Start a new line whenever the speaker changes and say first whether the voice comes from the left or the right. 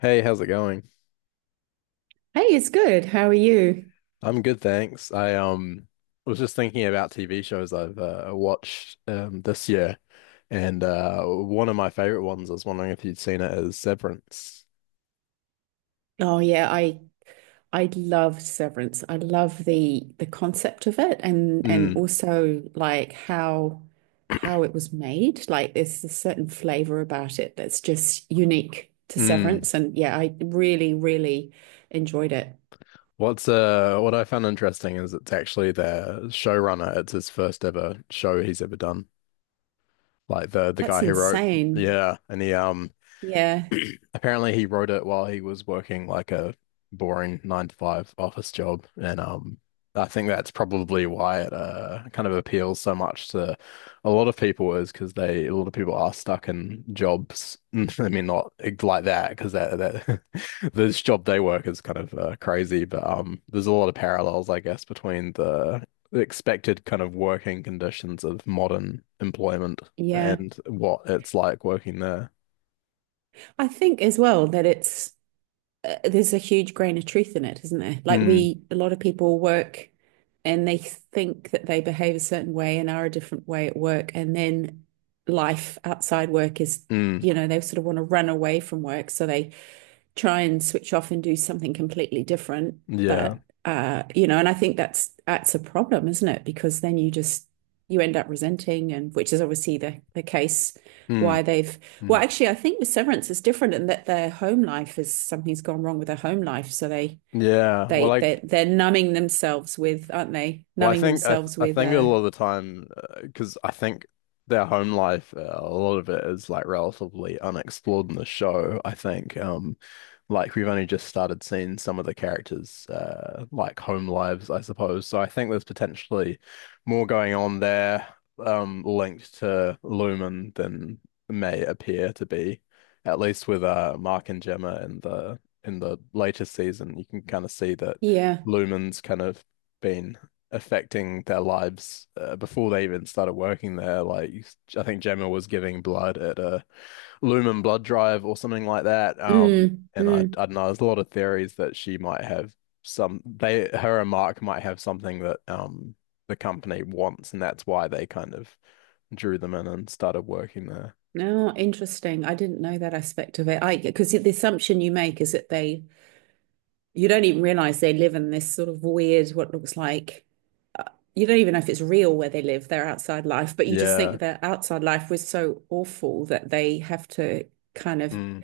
left: Hey, how's it going?
right: Hey, it's good. How are you?
left: I'm good, thanks. I was just thinking about TV shows I've watched this year, and one of my favorite ones, I was wondering if you'd seen it, is Severance.
right: Oh yeah, I love Severance. I love the concept of it and
left: Mm,
right: also like how it was made. Like there's a certain flavor about it that's just unique to
left: mm.
right: Severance. And yeah, I really, really enjoyed it.
left: What's what I found interesting is it's actually the showrunner. It's his first ever show he's ever done. Like the
right: That's
left: guy who wrote,
right: insane.
left: yeah, and he
right: Yeah.
left: apparently he wrote it while he was working like a boring nine to five office job. And I think that's probably why it kind of appeals so much to a lot of people is because they a lot of people are stuck in jobs. I mean not like that because that this job they work is kind of crazy, but there's a lot of parallels I guess between the expected kind of working conditions of modern employment
right: Yeah.
left: and what it's like working there.
right: I think as well that it's there's a huge grain of truth in it, isn't there? Like
left: Mm,
right: we, a lot of people work and they think that they behave a certain way and are a different way at work, and then life outside work is,
left: mm.
right: you know, they sort of want to run away from work, so they try and switch off and do something completely different.
left: Yeah.
right: But you know, and I think that's a problem, isn't it? Because then you just you end up resenting, and which is obviously the case
left: Mm,
right: why they've well,
left: mm.
right: actually, I think with Severance is different in that their home life is something's gone wrong with their home life, so they
left: Yeah. Well,
right: they
left: I
right: they they're numbing themselves with, aren't they?
left: Well, I
right: Numbing
left: think I, th
right: themselves
left: I
right: with
left: think a lot of the time, because I think their home life, a lot of it is like relatively unexplored in the show. I think, like we've only just started seeing some of the characters, like home lives, I suppose. So I think there's potentially more going on there, linked to Lumen than may appear to be, at least with Mark and Gemma in the later season. You can kind of see that
right: yeah.
left: Lumen's kind of been affecting their lives before they even started working there. Like I think Gemma was giving blood at a Lumen blood drive or something like that. Um,
right: Mm,
left: and I
right: mm.
left: don't know. There's a lot of theories that she might have some. They her and Mark might have something that the company wants, and that's why they kind of drew them in and started working there.
right: No, interesting. I didn't know that aspect of it. I because the assumption you make is that they you don't even realize they live in this sort of weird, what looks like, you don't even know if it's real where they live, their outside life, but you just
left: Yeah.
right: think their outside life was so awful that they have to kind of
left: Mm.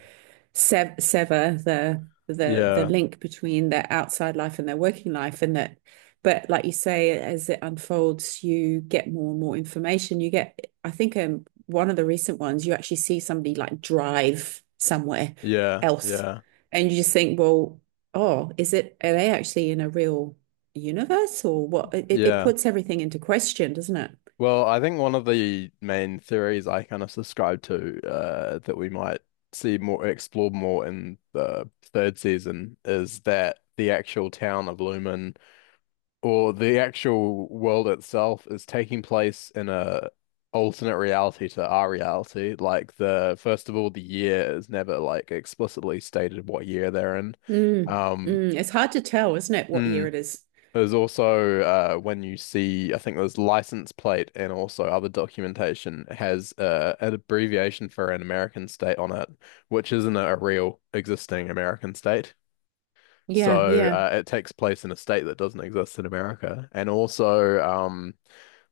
right: sever the
left: Yeah.
right: link between their outside life and their working life, and that but like you say, as it unfolds you get more and more information. You get, I think one of the recent ones you actually see somebody like drive somewhere
left: Yeah.
right: else
left: Yeah.
right: and you just think, well, oh, is it, are they actually in a real universe? Or what, it
left: Yeah.
right: puts everything into question, doesn't it?
left: Well, I think one of the main theories I kind of subscribe to, that we might see more explored more in the third season, is that the actual town of Lumen or the actual world itself is taking place in a alternate reality to our reality. Like the first of all, the year is never like explicitly stated what year they're in.
right: Mm,
left: Um,
right: mm, it's hard to tell, isn't it, what year
left: mm.
right: it is.
left: There's also, when you see, I think there's license plate and also other documentation has an abbreviation for an American state on it, which isn't a real existing American state.
right: Yeah,
left: So
right: yeah.
left: it takes place in a state that doesn't exist in America. And also,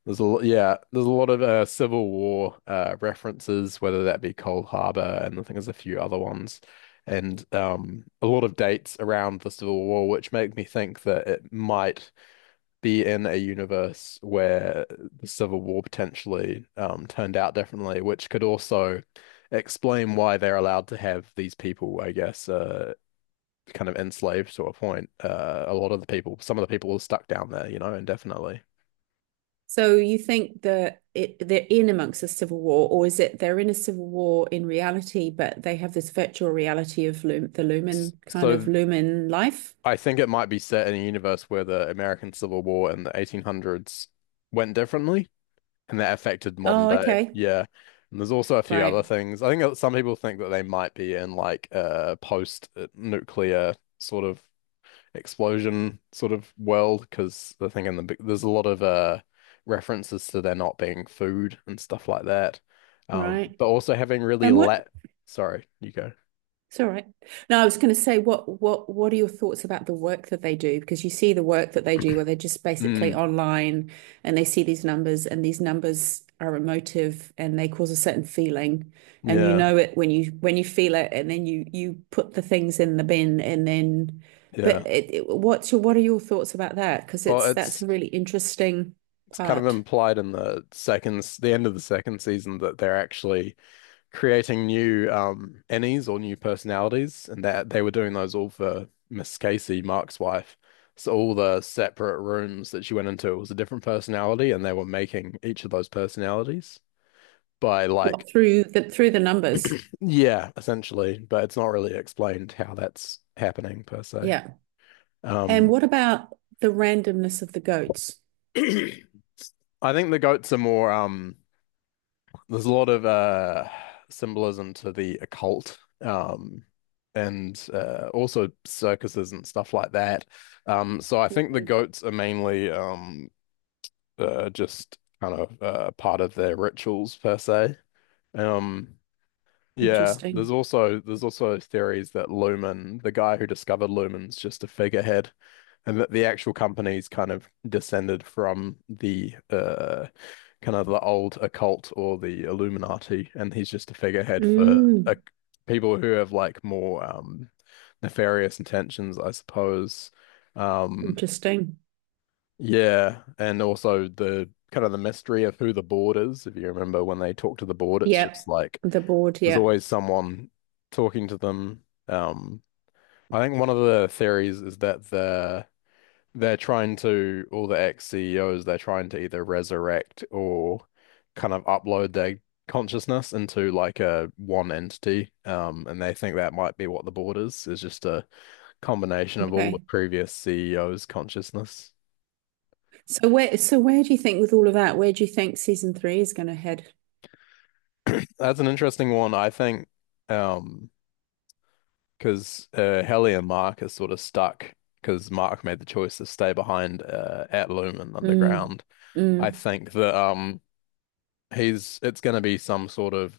left: there's yeah, there's a lot of Civil War references, whether that be Cold Harbor, and I think there's a few other ones and, a lot of dates around the Civil War, which make me think that it might be in a universe where the Civil War potentially, turned out differently, which could also explain why they're allowed to have these people, I guess, kind of enslaved to a point. A lot of the people, some of the people are stuck down there, indefinitely.
right: So you think that it, they're in amongst a civil war, or is it they're in a civil war in reality, but they have this virtual reality of Lum, the
left: S-
right: Lumen kind of
left: So
right: Lumen life?
left: I think it might be set in a universe where the American Civil War in the 1800s went differently. And that affected modern
right: Oh,
left: day.
right: okay,
left: Yeah. And there's also a few other
right: right,
left: things. I think that some people think that they might be in like a post-nuclear sort of explosion sort of world, because the thing in the big, there's a lot of references to there not being food and stuff like that.
right: right.
left: But also having really
right: And what
left: let, sorry, you go.
right: it's all right. No, I was going to say, what are your thoughts about the work that they do? Because you see the work that they do, where they're just basically
left: Mm,
right: online and they see these numbers, and these numbers are emotive and they cause a certain feeling, and you
left: yeah,
right: know it when you feel it, and then you put the things in the bin, and then, but
left: yeah.
right: it, what's your, what are your thoughts about that? Because
left: Well,
right: it's that's a
left: it's
right: really interesting
left: it's kind of
right: part.
left: implied in the second, the end of the second season, that they're actually creating new Annies or new personalities, and that they were doing those all for Miss Casey, Mark's wife. So all the separate rooms that she went into was a different personality, and they were making each of those personalities by like,
right: What, through the numbers,
left: yeah, essentially, but it's not really explained how that's happening per se.
right: yeah. And
left: Um
right: what about the randomness of the goats?
left: I think the goats are more. There's a lot of symbolism to the occult, and also circuses and stuff like that, so I think the goats are mainly, just kind of part of their rituals per se. um yeah, there's
right: Interesting.
left: also theories that Lumen, the guy who discovered Lumen's just a figurehead, and that the actual company's kind of descended from the, kind of the old occult or the Illuminati, and he's just a figurehead for, uh,
right: Mm,
left: people who have like more nefarious intentions, I suppose. Um
right: interesting.
left: yeah, and also the kind of the mystery of who the board is. If you remember when they talk to the board, it's just
right: Yep.
left: like
right: The board,
left: there's
right: yeah.
left: always someone talking to them. I think one of the theories is that they're trying to all the ex-CEOs, they're trying to either resurrect or kind of upload their consciousness into like a one entity. And they think that might be what the board is just a combination of all the
right: Okay.
left: previous CEOs' consciousness.
right: So where, where do you think with all of that, where do you think season three is going to head?
left: That's an interesting one. I think, um because, Helly and Mark are sort of stuck because Mark made the choice to stay behind, at Lumen
right: Mm,
left: Underground. I
right: mm,
left: think that he's it's going to be some sort of,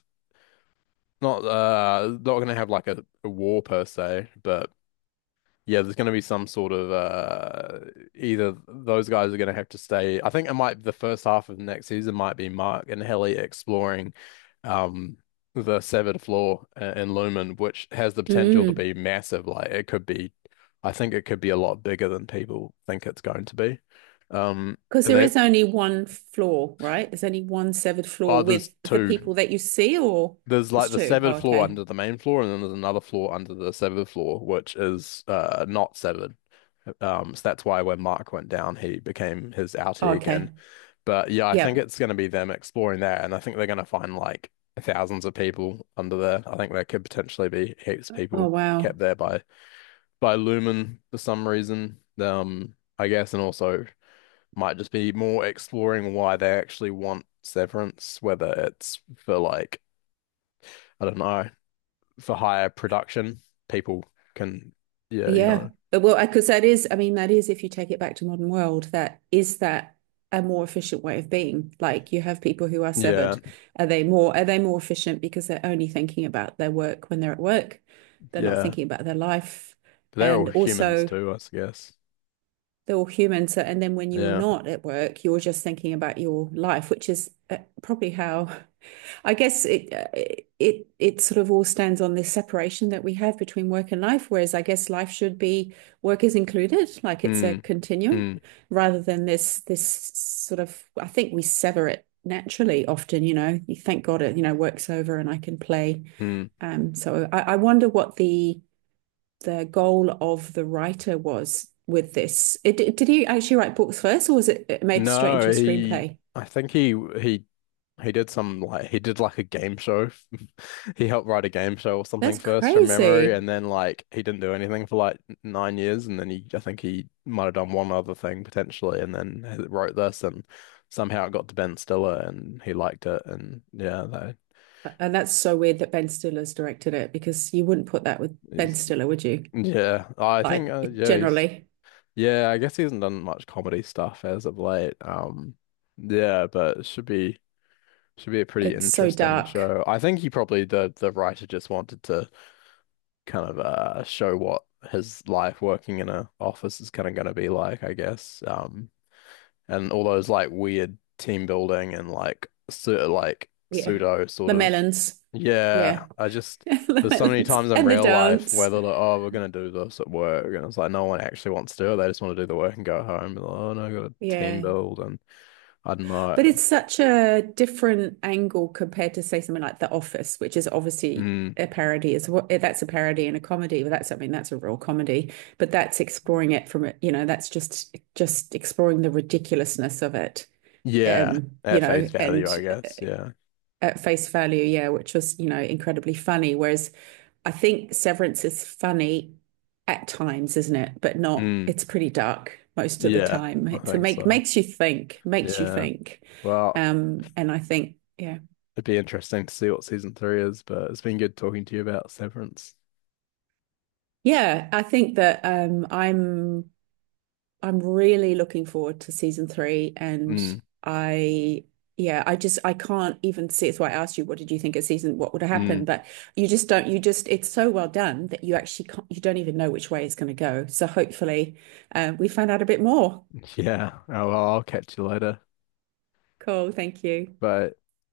left: not going to have like a war per se, but yeah, there's going to be some sort of, either those guys are going to have to stay. I think it might the first half of next season might be Mark and Helly exploring, um, the severed floor in Lumen, which has the potential to
right: mm.
left: be massive. Like I think it could be a lot bigger than people think it's going to be. Um,
right: Because
left: and
right: there
left: then,
right: is only one floor, right? There's only one severed
left: oh,
right: floor
left: there's
right: with the
left: two.
right: people that you see, or
left: There's
right: there's
left: like the
right: two. Oh,
left: severed floor
right: okay.
left: under the main floor, and then there's another floor under the severed floor, which is not severed. So that's why when Mark went down, he became his
right: Oh,
left: outie
right: okay.
left: again. But yeah, I think
right: Yep.
left: it's going to be them exploring that, and I think they're going to find like thousands of people under there. I think there could potentially be heaps of
right: Oh,
left: people kept
right: wow.
left: there by Lumen for some reason. I guess, and also might just be more exploring why they actually want Severance, whether it's for like, I don't know, for higher production, people can, yeah,
right: Yeah. Well, because that is, I mean, that is, if you take it back to modern world, that is that a more efficient way of being. Like you have people who are
left: yeah,
right: severed. Are they more efficient because they're only thinking about their work when they're at work? They're not
left: yeah.
right: thinking about their life.
left: But they're all
right: And
left: humans
right: also,
left: too, I guess.
right: they're all human. So, and then when you're
left: Yeah.
right: not at work, you're just thinking about your life, which is probably how I guess it it it sort of all stands on this separation that we have between work and life, whereas I guess life should be work is included, like it's a
left: Hmm.
right: continuum,
left: Hmm.
right: rather than this sort of, I think we sever it naturally often, you know, you thank God it, you know, work's over and I can play.
left: Hmm.
right: So I wonder what the goal of the writer was with this. It, did he actually write books first, or was it made straight into
left: No,
right: a
left: he.
right: screenplay?
left: I think he he did like a game show. He helped write a game show or something
right: That's
left: first from memory,
right: crazy.
left: and then like he didn't do anything for like 9 years, and then he I think he might have done one other thing potentially, and then he wrote this, and somehow it got to Ben Stiller, and he liked it, and yeah, that
right: And that's so weird that Ben Stiller's directed it because you wouldn't put that with Ben
left: is,
right: Stiller, would you?
left: yeah. I think,
right: Like,
left: yeah, he's.
right: generally,
left: Yeah, I guess he hasn't done much comedy stuff as of late. Yeah, but it should be a pretty
right: it's so
left: interesting
right: dark.
left: show. I think he probably the writer just wanted to kind of show what his life working in a office is kind of going to be like, I guess. And all those like weird team building and like sort of like
right: Yeah.
left: pseudo sort
right: The
left: of,
right: melons.
left: yeah,
right: Yeah.
left: I just, there's so many times in
right: And the
left: real life where
right: dance.
left: they're like, oh, we're gonna do this at work, and it's like no one actually wants to do it, they just want to do the work and go home, they, oh no, I got a team
right: Yeah.
left: build, and I don't know.
right: But it's such a different angle compared to, say, something like The Office, which is obviously
left: Mm,
right: a parody. Is what that's a parody and a comedy. Well, that's, I mean, that's a real comedy, but that's exploring it from it, you know, that's just exploring the ridiculousness of it.
left: yeah,
right: You
left: at face
right: know,
left: value
right: and
left: I guess. Yeah.
right: at face value, yeah, which was, you know, incredibly funny. Whereas I think Severance is funny at times, isn't it? But not,
left: Mm,
right: it's pretty dark most of the
left: yeah,
right: time.
left: I
right: It so
left: think
right: make,
left: so.
right: makes you think, makes you
left: Yeah.
right: think.
left: Well,
right: And I think, yeah.
left: it'd be interesting to see what season three is, but it's been good talking to you about Severance.
right: Yeah, I think that I'm really looking forward to season three, and
left: Mm,
right: I yeah, I just I can't even see. It's why I asked you, what did you think of season? What would have happened?
left: mm.
right: But you just don't. You just it's so well done that you actually can't, you don't even know which way it's going to go. So hopefully, we find out a bit more.
left: Yeah. Oh, well, I'll catch you later.
right: Cool. Thank you.
left: But